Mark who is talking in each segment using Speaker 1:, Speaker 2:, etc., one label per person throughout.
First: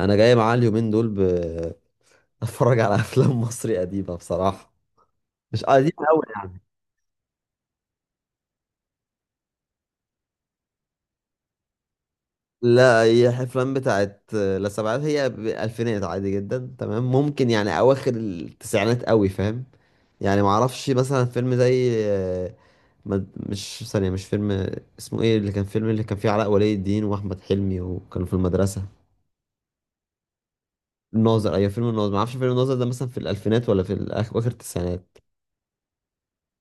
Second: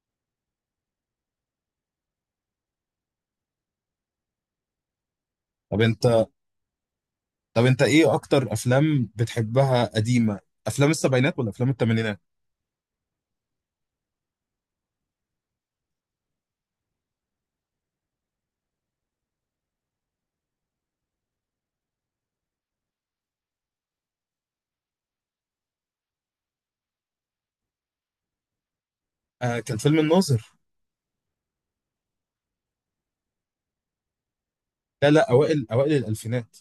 Speaker 1: انا جاي معاه اليومين دول اتفرج على افلام مصري قديمه بصراحه. مش
Speaker 2: طب
Speaker 1: قديمه قوي
Speaker 2: انت
Speaker 1: يعني.
Speaker 2: طب انت ايه اكتر افلام بتحبها قديمه؟ افلام السبعينات ولا افلام الثمانينات؟
Speaker 1: لا، هي افلام بتاعت لا سبعات، هي الفينات عادي جدا، تمام، ممكن يعني اواخر التسعينات، قوي فاهم. يعني ما اعرفش مثلا فيلم زي مش ثانيه، مش فيلم اسمه ايه اللي كان فيلم اللي كان فيه علاء ولي الدين واحمد حلمي وكانوا في المدرسه.
Speaker 2: آه، كان فيلم الناظر.
Speaker 1: الناظر، ايوه، فيلم الناظر. ما اعرفش فيلم الناظر ده مثلا في الالفينات ولا في اواخر
Speaker 2: لا،
Speaker 1: التسعينات.
Speaker 2: لا، اوائل الالفينات.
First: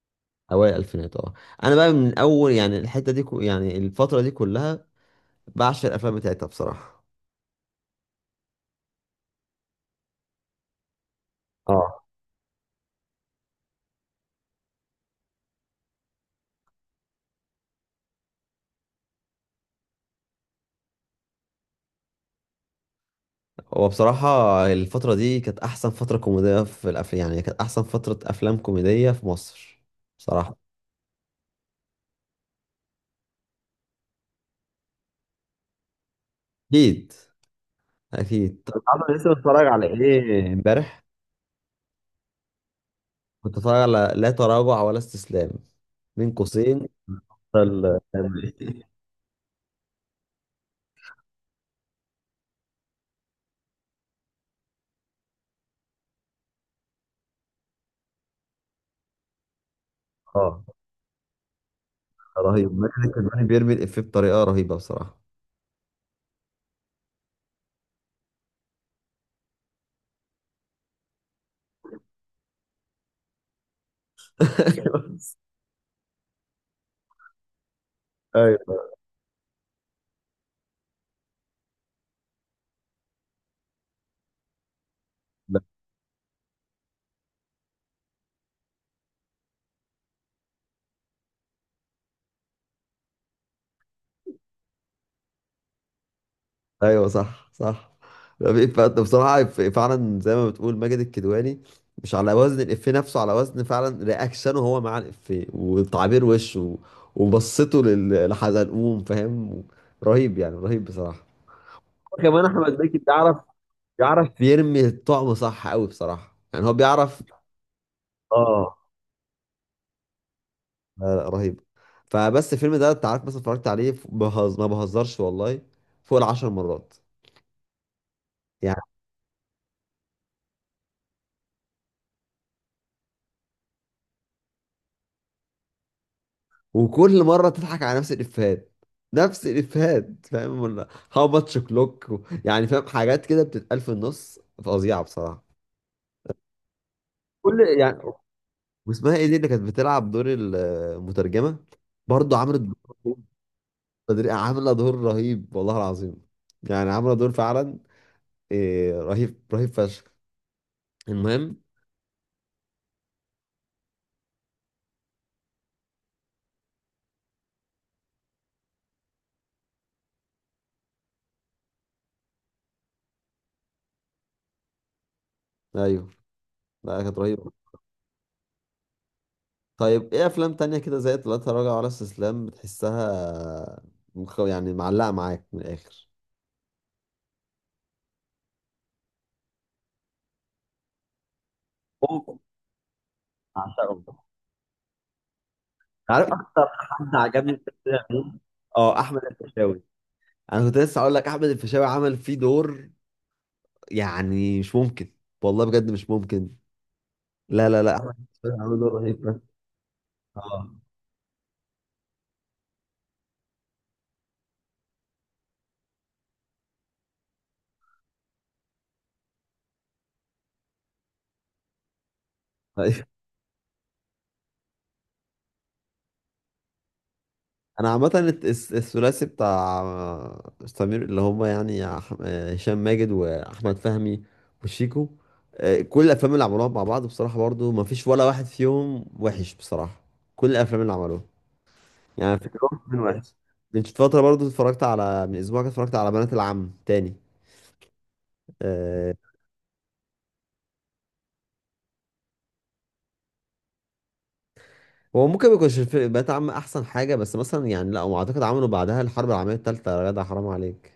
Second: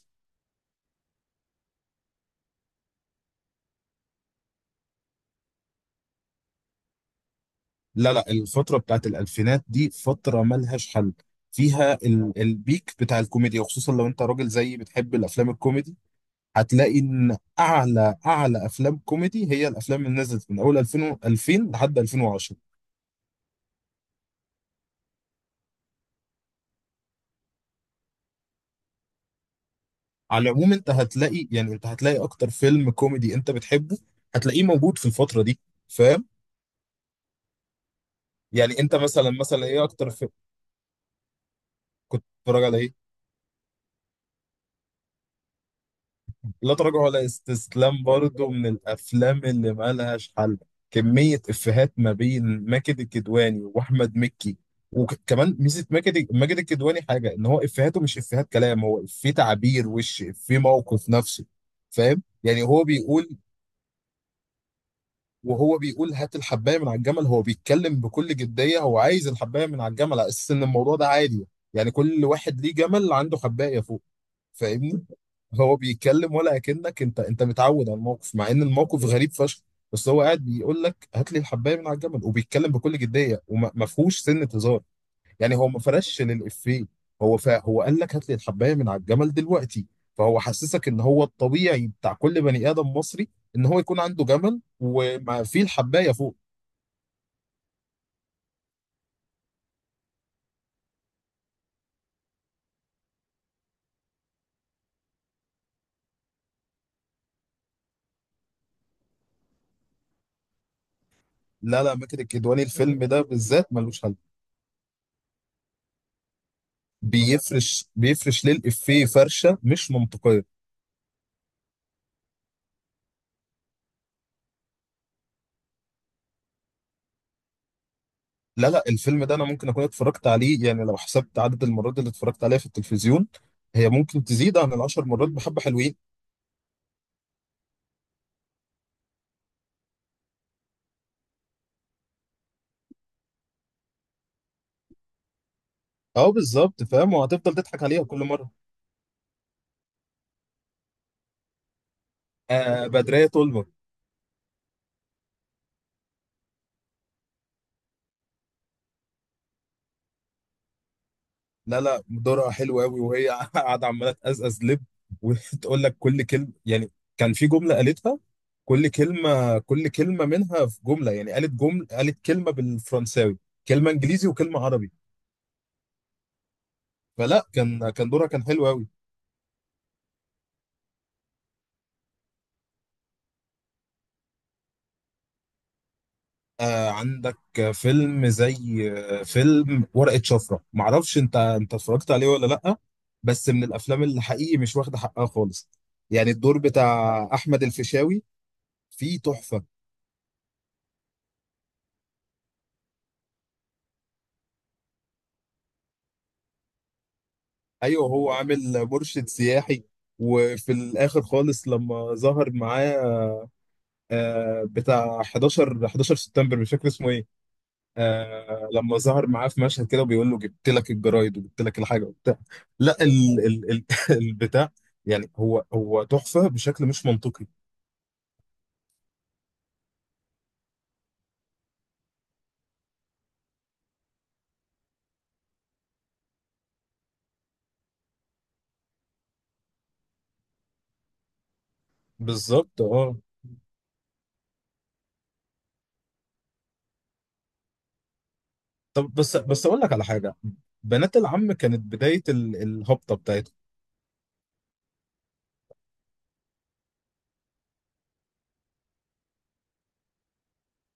Speaker 1: اوائل الالفينات، اه. انا بقى من اول يعني الحته دي كو، يعني الفتره دي كلها بعشق الافلام بتاعتها بصراحه.
Speaker 2: لا، لا، الفتره بتاعت الالفينات دي فتره ملهاش حل. فيها
Speaker 1: اه.
Speaker 2: البيك بتاع الكوميديا، وخصوصا لو انت راجل زيي بتحب الافلام الكوميدي. هتلاقي ان اعلى افلام كوميدي هي الافلام اللي نزلت من اول 2000 لحد 2010.
Speaker 1: هو بصراحه الفتره دي كانت احسن فتره كوميديه في الافلام، يعني كانت احسن فتره افلام كوميديه في مصر
Speaker 2: على
Speaker 1: بصراحه.
Speaker 2: العموم، انت هتلاقي اكتر فيلم كوميدي انت بتحبه، هتلاقيه موجود في الفتره دي، فاهم؟
Speaker 1: اكيد، اكيد.
Speaker 2: يعني
Speaker 1: طب
Speaker 2: انت
Speaker 1: عارف انا
Speaker 2: مثلا
Speaker 1: لسه
Speaker 2: مثلا
Speaker 1: بتفرج
Speaker 2: ايه
Speaker 1: على
Speaker 2: اكتر في
Speaker 1: ايه امبارح؟
Speaker 2: كنت بتتفرج على ايه؟
Speaker 1: كنت بتفرج على لا تراجع ولا استسلام، بين
Speaker 2: لا
Speaker 1: قوسين.
Speaker 2: تراجع ولا
Speaker 1: ال-
Speaker 2: استسلام برضو من الافلام اللي مالهاش حل. كمية افيهات ما بين ماجد الكدواني واحمد مكي. وكمان ميزة ماجد الكدواني حاجة، ان هو افيهاته مش افيهات كلام، هو افيه تعبير وش، افيه
Speaker 1: اه،
Speaker 2: موقف نفسي. فاهم؟ يعني
Speaker 1: رهيب.
Speaker 2: هو
Speaker 1: ماجد
Speaker 2: بيقول.
Speaker 1: الكدواني بيرمي الافيه بطريقه رهيبه بصراحه.
Speaker 2: وهو بيقول هات الحباية من على الجمل، هو بيتكلم بكل جدية، هو عايز الحباية من على الجمل على اساس ان الموضوع ده عادي. يعني كل واحد ليه جمل عنده حباية فوق. فاهمني؟ هو بيتكلم ولا اكنك انت متعود على الموقف، مع ان
Speaker 1: ايوه،
Speaker 2: الموقف غريب فشخ. بس هو قاعد بيقول لك هات لي الحبايه من على الجمل، وبيتكلم بكل جديه، وما فيهوش سنه هزار، يعني هو ما فرش للافيه. هو قال لك هات لي الحبايه من على الجمل دلوقتي. فهو حسسك ان هو الطبيعي بتاع كل بني ادم مصري، ان هو يكون عنده جمل وما فيه الحبايه فوق.
Speaker 1: ايوه، صح صح. لا، في بصراحه فعلا زي ما بتقول ماجد الكدواني، مش على وزن الإفيه نفسه، على وزن فعلا رياكشنه هو مع الإفيه وتعبير وشه وبصته لحزلقوم فاهم. رهيب يعني، رهيب بصراحه.
Speaker 2: لا، لا، ماجد
Speaker 1: كمان
Speaker 2: الكدواني
Speaker 1: احمد مكي
Speaker 2: الفيلم ده
Speaker 1: بيعرف
Speaker 2: بالذات ملوش حل.
Speaker 1: بيعرف يرمي الطعم صح قوي بصراحه، يعني هو بيعرف.
Speaker 2: بيفرش
Speaker 1: اه.
Speaker 2: للافيه فرشه مش منطقيه.
Speaker 1: لا لا، رهيب. فبس الفيلم ده انت عارف مثلا اتفرجت عليه ما بهزرش والله، فوق العشر مرات.
Speaker 2: لا، لا، الفيلم ده انا ممكن اكون اتفرجت عليه، يعني لو حسبت عدد المرات اللي اتفرجت عليها في التلفزيون، هي ممكن تزيد عن العشر مرات بحبة حلوين.
Speaker 1: وكل مره تضحك على نفس الافيهات، نفس الافيهات فاهم، ولا هاو ماتش كلوك يعني، فاهم، حاجات كده بتتقال في النص فظيعه بصراحه.
Speaker 2: اه، بالظبط، فاهم، وهتفضل
Speaker 1: كل
Speaker 2: تضحك
Speaker 1: يعني.
Speaker 2: عليها كل مرة.
Speaker 1: واسمها ايه دي اللي كانت بتلعب دور المترجمه؟ برضه عملت دور
Speaker 2: آه،
Speaker 1: رهيب.
Speaker 2: بدرية تولمر.
Speaker 1: عامله دور رهيب والله العظيم. يعني عامله دور فعلا إيه، رهيب، رهيب فشخ. المهم.
Speaker 2: لا، لا، دورها حلو قوي وهي قاعدة عمالة تقزقز لب، وتقول لك كل كلمة، يعني كان في جملة قالتها، كل كلمة منها في جملة، يعني قالت جملة، قالت كلمة بالفرنساوي، كلمة انجليزي، وكلمة عربي.
Speaker 1: ايوه، لا كانت
Speaker 2: فلا،
Speaker 1: رهيبه.
Speaker 2: كان دورها كان حلو قوي.
Speaker 1: طيب ايه افلام تانية كده زي لا تراجع ولا استسلام بتحسها يعني معلقه معاك من الاخر؟
Speaker 2: آه، عندك فيلم زي، فيلم ورقة شفرة، معرفش انت اتفرجت عليه ولا لأ، بس من الافلام
Speaker 1: بعشقه.
Speaker 2: اللي حقيقي مش واخدة حقها خالص.
Speaker 1: عارف
Speaker 2: يعني الدور
Speaker 1: اكتر حد
Speaker 2: بتاع
Speaker 1: عجبني
Speaker 2: احمد
Speaker 1: في الفيلم
Speaker 2: الفيشاوي
Speaker 1: عموماً؟ اه،
Speaker 2: فيه
Speaker 1: احمد
Speaker 2: تحفة.
Speaker 1: الفيشاوي. انا كنت لسه اقول لك احمد الفيشاوي عمل فيه دور يعني مش ممكن، والله بجد مش ممكن. لا لا لا،
Speaker 2: ايوه،
Speaker 1: احمد
Speaker 2: هو
Speaker 1: الفيشاوي عمل
Speaker 2: عامل
Speaker 1: دور
Speaker 2: مرشد
Speaker 1: رهيب.
Speaker 2: سياحي، وفي
Speaker 1: اه،
Speaker 2: الاخر خالص لما ظهر معاه بتاع 11 11 سبتمبر، مش فاكر اسمه إيه. آه، لما ظهر معاه في مشهد كده، وبيقول له جبت لك الجرايد وجبت لك الحاجه وبتاع،
Speaker 1: أيوة.
Speaker 2: لا، ال ال ال البتاع، يعني هو تحفه بشكل مش منطقي.
Speaker 1: انا عامه الثلاثي بتاع سمير اللي هم يعني هشام ماجد واحمد فهمي وشيكو. كل الافلام اللي عملوها مع بعض بصراحه برضو ما فيش ولا واحد فيهم وحش بصراحه. كل الافلام اللي عملوها يعني فكرهم
Speaker 2: بالظبط.
Speaker 1: من
Speaker 2: اه
Speaker 1: واحد. من فترة برضو اتفرجت، على من اسبوع كده اتفرجت على بنات العم تاني، آه.
Speaker 2: طب، بس اقول لك على حاجه. بنات العم كانت بدايه الهبطه بتاعتهم.
Speaker 1: هو ممكن ما يكونش بنات العم احسن حاجة، بس مثلا يعني لا هو اعتقد عملوا بعدها الحرب العالمية التالتة يا جدع حرام عليك.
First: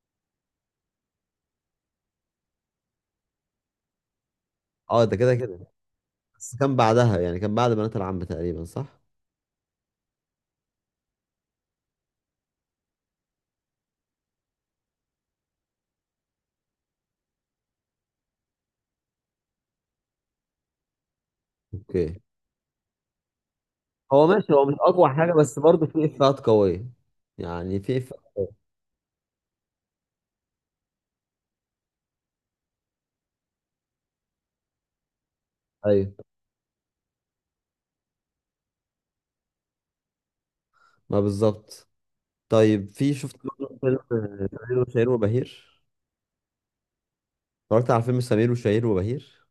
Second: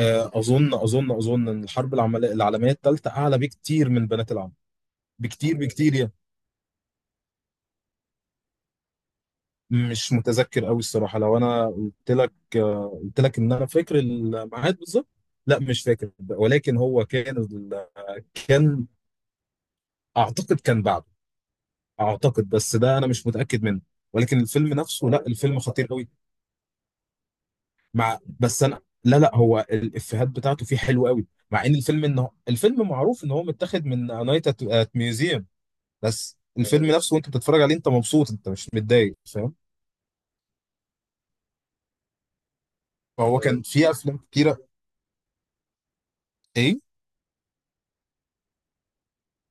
Speaker 2: اظن ان الحرب العالميه الثالثه اعلى بكتير من بنات العم.
Speaker 1: اه، ده كده
Speaker 2: بكتير
Speaker 1: كده.
Speaker 2: بكتير يعني.
Speaker 1: بس كان بعدها يعني، كان بعد بنات العم تقريبا صح؟
Speaker 2: مش متذكر قوي الصراحه، لو انا قلت لك قلت لك ان انا فاكر الميعاد بالظبط. لا، مش فاكر، ولكن هو كان، اعتقد كان بعده.
Speaker 1: اوكي.
Speaker 2: اعتقد، بس ده انا مش متاكد منه.
Speaker 1: هو
Speaker 2: ولكن
Speaker 1: ماشي، هو
Speaker 2: الفيلم
Speaker 1: مش
Speaker 2: نفسه،
Speaker 1: اقوى
Speaker 2: لا
Speaker 1: حاجة بس
Speaker 2: الفيلم خطير
Speaker 1: برضو في
Speaker 2: قوي.
Speaker 1: افيهات قوية، يعني في افيهات
Speaker 2: بس
Speaker 1: قوية.
Speaker 2: انا، لا، لا، هو الافيهات بتاعته فيه حلوه قوي، مع ان الفيلم معروف ان هو متاخد من نايت ات ميوزيوم.
Speaker 1: ايوه،
Speaker 2: بس الفيلم نفسه وانت بتتفرج عليه، انت مبسوط، انت مش متضايق، فاهم؟
Speaker 1: ما بالظبط. طيب في شفت
Speaker 2: فهو كان
Speaker 1: برضو
Speaker 2: فيه
Speaker 1: فيلم
Speaker 2: افلام كتيره.
Speaker 1: سمير وشهير وبهير.
Speaker 2: ايه؟
Speaker 1: اتفرجت على فيلم سمير وشهير وبهير.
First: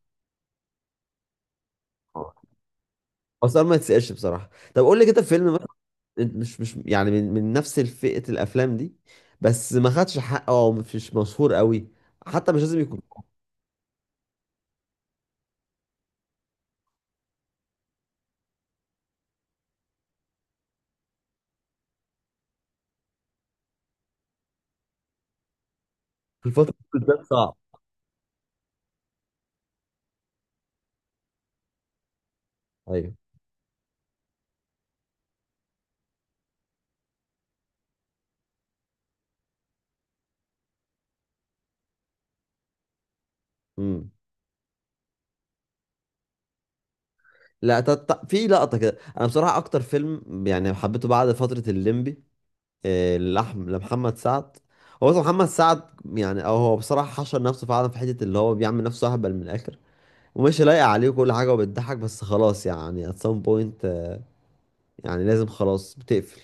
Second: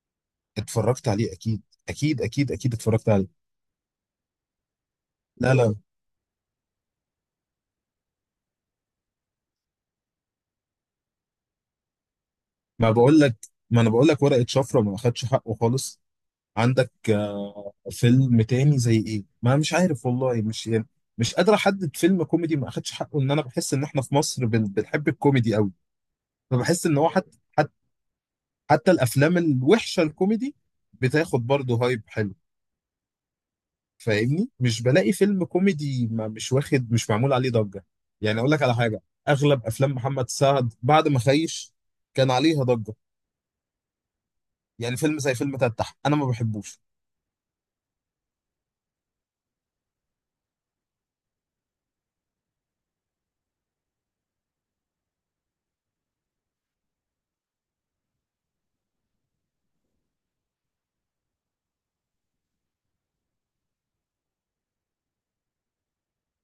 Speaker 2: اتفرجت عليه اكيد، اكيد، اكيد، اكيد اتفرجت عليه.
Speaker 1: هو السؤال ما يتسألش بصراحة. طب قول لي كده فيلم
Speaker 2: لا،
Speaker 1: مثلا
Speaker 2: لا،
Speaker 1: انت مش يعني من نفس فئة الأفلام دي بس ما خدش حقه أو مش مشهور قوي، حتى مش لازم
Speaker 2: ما
Speaker 1: يكون
Speaker 2: بقول لك ما انا بقول لك ورقة شفرة ما اخدش حقه خالص. عندك فيلم تاني زي ايه، ما مش عارف والله، مش يعني، مش قادر احدد فيلم كوميدي ما اخدش حقه، ان انا بحس ان احنا في مصر بنحب الكوميدي قوي.
Speaker 1: في الفترة
Speaker 2: فبحس ان
Speaker 1: دي
Speaker 2: هو
Speaker 1: ده
Speaker 2: حتى
Speaker 1: صعب.
Speaker 2: حتى حتى الافلام الوحشة الكوميدي بتاخد برضه هايب حلو.
Speaker 1: أيوه.
Speaker 2: فاهمني؟ مش بلاقي فيلم كوميدي ما مش واخد مش معمول عليه ضجة. يعني اقول لك على حاجة، اغلب افلام محمد سعد بعد ما خيش كان عليها ضجة.
Speaker 1: امم
Speaker 2: يعني فيلم زي فيلم تتح انا ما بحبوش.
Speaker 1: لا، في لقطة كده، أنا بصراحة أكتر فيلم يعني حبيته بعد فترة الليمبي لمحمد سعد. هو أصلا محمد سعد يعني، أو هو بصراحة حشر نفسه فعلا في حتة اللي هو بيعمل نفسه أهبل من الآخر ومش لايق عليه كل حاجة، وبتضحك بس خلاص يعني at some point. يعني لازم خلاص بتقفل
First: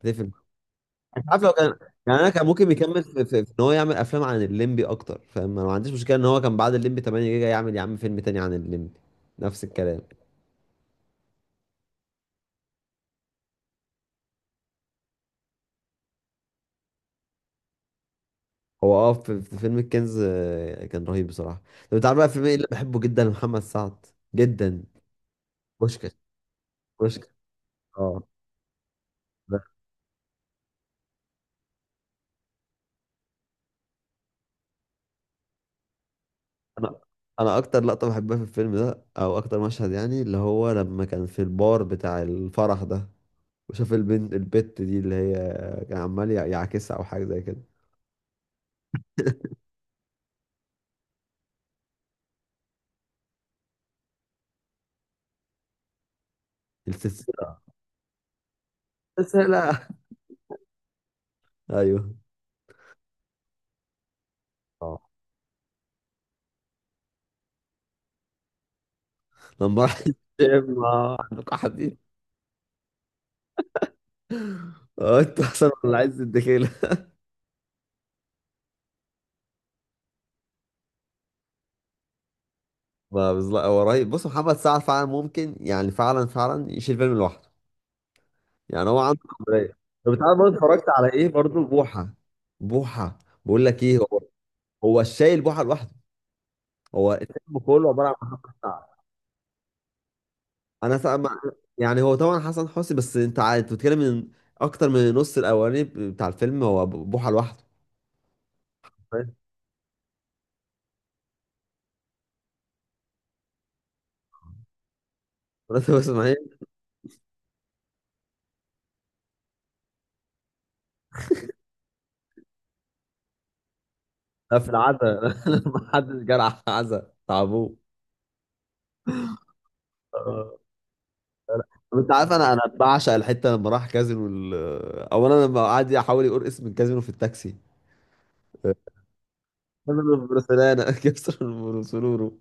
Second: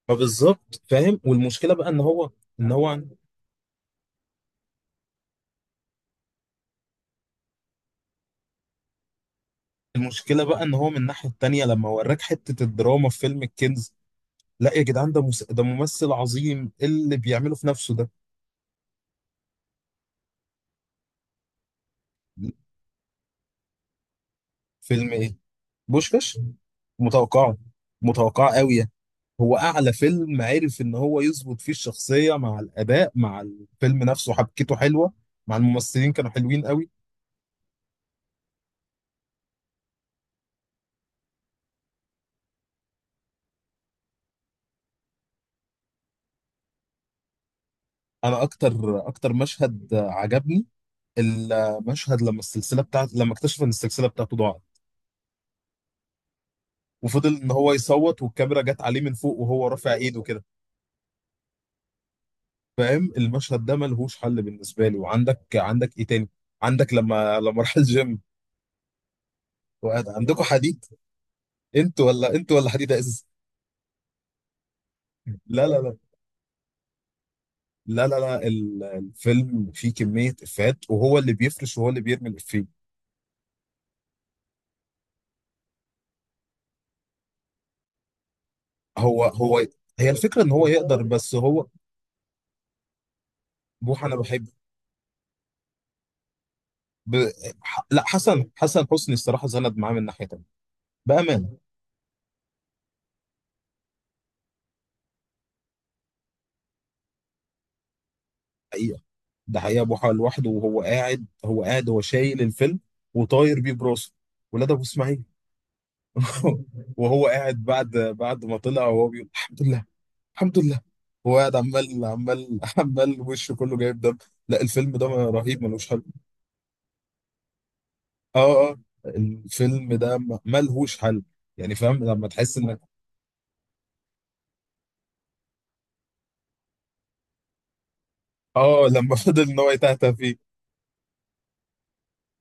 Speaker 1: بتقفل
Speaker 2: فبالظبط فاهم،
Speaker 1: انت عارف لو كان
Speaker 2: والمشكلة بقى ان
Speaker 1: يعني، انا
Speaker 2: هو
Speaker 1: كان ممكن
Speaker 2: ان هو
Speaker 1: يكمل في ان هو يعمل افلام عن الليمبي اكتر فاهم، انا ما عنديش مشكله ان هو كان بعد الليمبي 8 جيجا يعمل يا عم فيلم تاني عن الليمبي. نفس الكلام.
Speaker 2: المشكلة بقى ان هو من الناحية التانية، لما وراك حتة الدراما في فيلم الكنز. لا يا جدعان، ده ده ممثل عظيم، إيه اللي بيعمله في نفسه ده؟
Speaker 1: هو في فيلم الكنز كان رهيب بصراحه. طب انت عارف بقى فيلم ايه اللي بحبه جدا لمحمد سعد؟ جدا.
Speaker 2: فيلم ايه؟
Speaker 1: بوشكاش.
Speaker 2: بوشكاش.
Speaker 1: بوشكاش.
Speaker 2: متوقعة،
Speaker 1: اه،
Speaker 2: متوقعة قوي. هو
Speaker 1: ده.
Speaker 2: اعلى فيلم عرف ان هو يظبط فيه الشخصيه مع الاداء مع الفيلم نفسه، حبكته حلوه، مع الممثلين كانوا حلوين قوي.
Speaker 1: انا انا اكتر لقطه بحبها في الفيلم ده، او اكتر مشهد يعني، اللي هو لما كان في البار بتاع الفرح ده وشاف البنت البت دي اللي هي، كان عمال يعاكسها او حاجه زي كده.
Speaker 2: انا اكتر مشهد عجبني، المشهد لما اكتشف ان السلسله بتاعته ضاعت، وفضل ان
Speaker 1: السلسله،
Speaker 2: هو يصوت، والكاميرا جت عليه من فوق وهو
Speaker 1: السلسله.
Speaker 2: رافع ايده كده.
Speaker 1: ايوه.
Speaker 2: فاهم؟ المشهد ده ملهوش حل بالنسبه لي.
Speaker 1: اه،
Speaker 2: وعندك ايه تاني؟ عندك لما راح الجيم
Speaker 1: لما راح
Speaker 2: وقعد، عندكم
Speaker 1: الجيم.
Speaker 2: حديد؟
Speaker 1: عندك قاعدين.
Speaker 2: انتوا ولا انتوا ولا حديد يا ازاز.
Speaker 1: اه، انت
Speaker 2: لا،
Speaker 1: احسن
Speaker 2: لا،
Speaker 1: ولا عايز الدخيله.
Speaker 2: لا، لا، لا، الفيلم فيه كمية إفيهات، وهو اللي بيفرش وهو اللي بيرمي الإفيه.
Speaker 1: ما بالظبط، هو رهيب. بص محمد سعد فعلا ممكن يعني، فعلا فعلا يشيل فيلم لوحده، يعني هو عنده
Speaker 2: هو هو
Speaker 1: قابليه.
Speaker 2: هي
Speaker 1: طب انت عارف
Speaker 2: الفكرة إن
Speaker 1: برضه
Speaker 2: هو
Speaker 1: اتفرجت
Speaker 2: يقدر،
Speaker 1: على ايه؟
Speaker 2: بس
Speaker 1: برضه
Speaker 2: هو.
Speaker 1: بوحه. بوحه. بقول لك ايه،
Speaker 2: بوح أنا
Speaker 1: هو
Speaker 2: بحب،
Speaker 1: هو الشايل بوحه لوحده. هو
Speaker 2: ب...
Speaker 1: الفيلم كله
Speaker 2: لا،
Speaker 1: عباره عن محمد
Speaker 2: حسن
Speaker 1: سعد.
Speaker 2: حسن حسني الصراحة زند معاه من ناحية تانية.
Speaker 1: انا سا... ما-
Speaker 2: بأمانة.
Speaker 1: يعني هو طبعا حسن حسني، بس انت انت بتتكلم من اكتر من نص الاولاني بتاع الفيلم، هو بوحه لوحده.
Speaker 2: حقيقة،
Speaker 1: فاهم.
Speaker 2: ده حقيقة بوحة لوحده، وهو قاعد هو شايل الفيلم وطاير بيه براسه. ولاد أبو إسماعيل.
Speaker 1: مرات اسماعيل.
Speaker 2: وهو قاعد بعد ما طلع وهو بيقول الحمد لله، الحمد لله. هو قاعد عمال عمال عمال، وشه كله جايب دم.
Speaker 1: لا،
Speaker 2: لا،
Speaker 1: في
Speaker 2: الفيلم ده
Speaker 1: العزا
Speaker 2: رهيب ملوش
Speaker 1: لما
Speaker 2: حل.
Speaker 1: حد جرح عزا تعبوه.
Speaker 2: اه، اه، الفيلم ده
Speaker 1: آه.
Speaker 2: ملهوش حل. يعني
Speaker 1: طب
Speaker 2: فاهم
Speaker 1: انت
Speaker 2: لما
Speaker 1: عارف انا
Speaker 2: تحس
Speaker 1: انا
Speaker 2: انك.
Speaker 1: بعشق الحته لما راح كازينو اولا لما قعد يحاول يقول اسم الكازينو في التاكسي،
Speaker 2: اه، لما فضل ان هو يتهته
Speaker 1: كازينو
Speaker 2: فيه.
Speaker 1: برسلانا كسر برسلورو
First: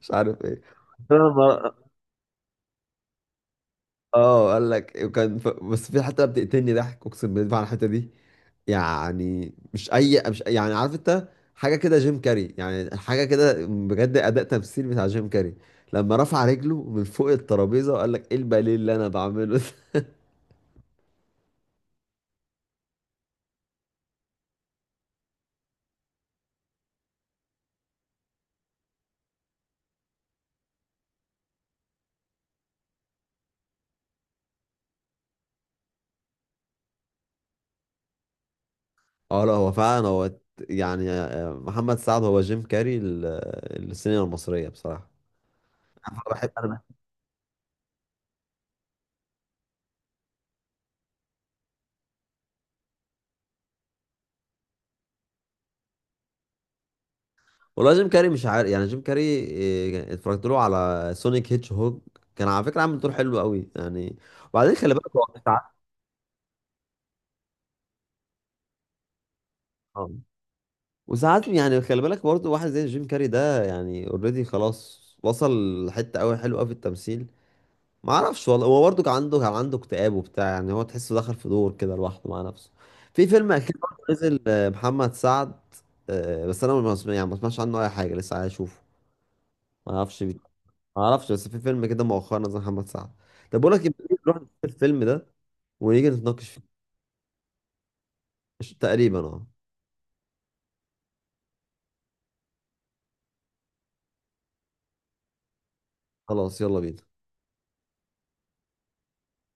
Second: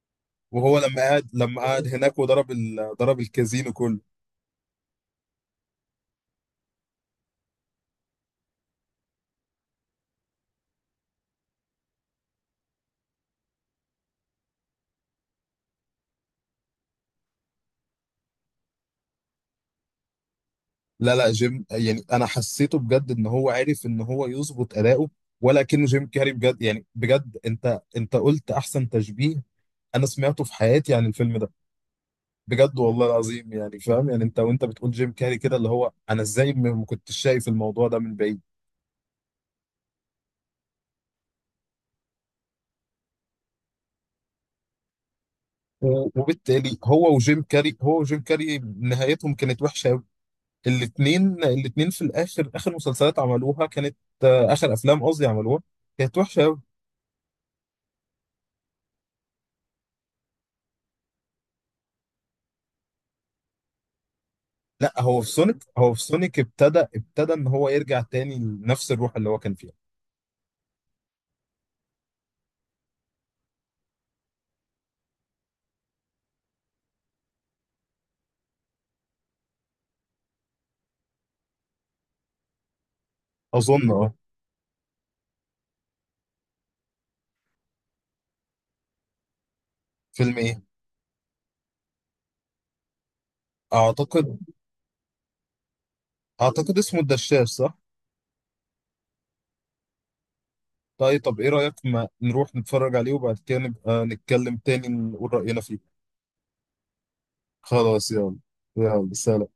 Speaker 1: مش عارف ايه.
Speaker 2: وهو لما قعد لما
Speaker 1: انا
Speaker 2: قعد هناك، وضرب ضرب الكازينو كله.
Speaker 1: اه قال لك وكان بس في حتة بتقتلني ضحك، اقسم بالله على الحتة دي. يعني مش اي مش، يعني عارف انت، حاجة كده جيم كاري، يعني حاجة كده بجد اداء تمثيل بتاع جيم كاري لما رفع رجله من فوق الترابيزة وقال لك ايه الباليه اللي انا بعمله ده.
Speaker 2: لا، لا، جيم يعني، انا حسيته بجد ان هو عرف ان هو يظبط اداؤه، ولا كأنه جيم كاري بجد، يعني بجد انت قلت احسن تشبيه انا سمعته في حياتي عن الفيلم ده، بجد والله العظيم، يعني فاهم، يعني انت وانت بتقول جيم كاري كده، اللي هو انا ازاي ما كنتش شايف الموضوع ده من بعيد.
Speaker 1: اه، لا هو فعلا هو يعني محمد سعد هو جيم كاري السينما المصرية بصراحة. أنا بحب
Speaker 2: وبالتالي
Speaker 1: انا.
Speaker 2: هو وجيم كاري نهايتهم كانت وحشه قوي. الاثنين الاثنين في الاخر، اخر مسلسلات عملوها كانت، آه، اخر افلام قصدي عملوها كانت وحشه قوي.
Speaker 1: والله جيم كاري مش عارف يعني، جيم كاري إيه، اتفرجت له على سونيك هيتش هوج، كان على فكره عامل دور حلو قوي يعني. وبعدين
Speaker 2: لا،
Speaker 1: خلي بالك
Speaker 2: هو
Speaker 1: هو
Speaker 2: في سونيك
Speaker 1: ساعات.
Speaker 2: هو في سونيك ابتدى ان هو يرجع تاني لنفس الروح اللي هو كان فيها.
Speaker 1: آه. وساعات يعني، خلي بالك برضه، واحد زي جيم كاري ده يعني اوريدي خلاص وصل لحته قوي حلوه قوي في التمثيل، ما اعرفش والله. هو برضه كان عنده اكتئاب وبتاع، يعني هو تحسه دخل في دور كده لوحده مع نفسه. في فيلم اخير
Speaker 2: اظن،
Speaker 1: برضه نزل محمد سعد. بس انا ما سمع- يعني ما سمعتش عنه اي حاجه، لسه عايز اشوفه. ما اعرفش ما
Speaker 2: فيلم ايه؟
Speaker 1: اعرفش بس في فيلم كده مؤخرا نزل محمد سعد. طب بقول لك إيه، نروح
Speaker 2: اعتقد
Speaker 1: نشوف الفيلم ده ونيجي نتناقش فيه.
Speaker 2: اعتقد اسمه الدشاش، صح؟
Speaker 1: تقريبا اه.
Speaker 2: طيب، ايه رايك ما نروح نتفرج عليه وبعد كده نبقى نتكلم تاني نقول راينا فيه.
Speaker 1: خلاص يلا بينا.
Speaker 2: خلاص يلا. يلا، سلام.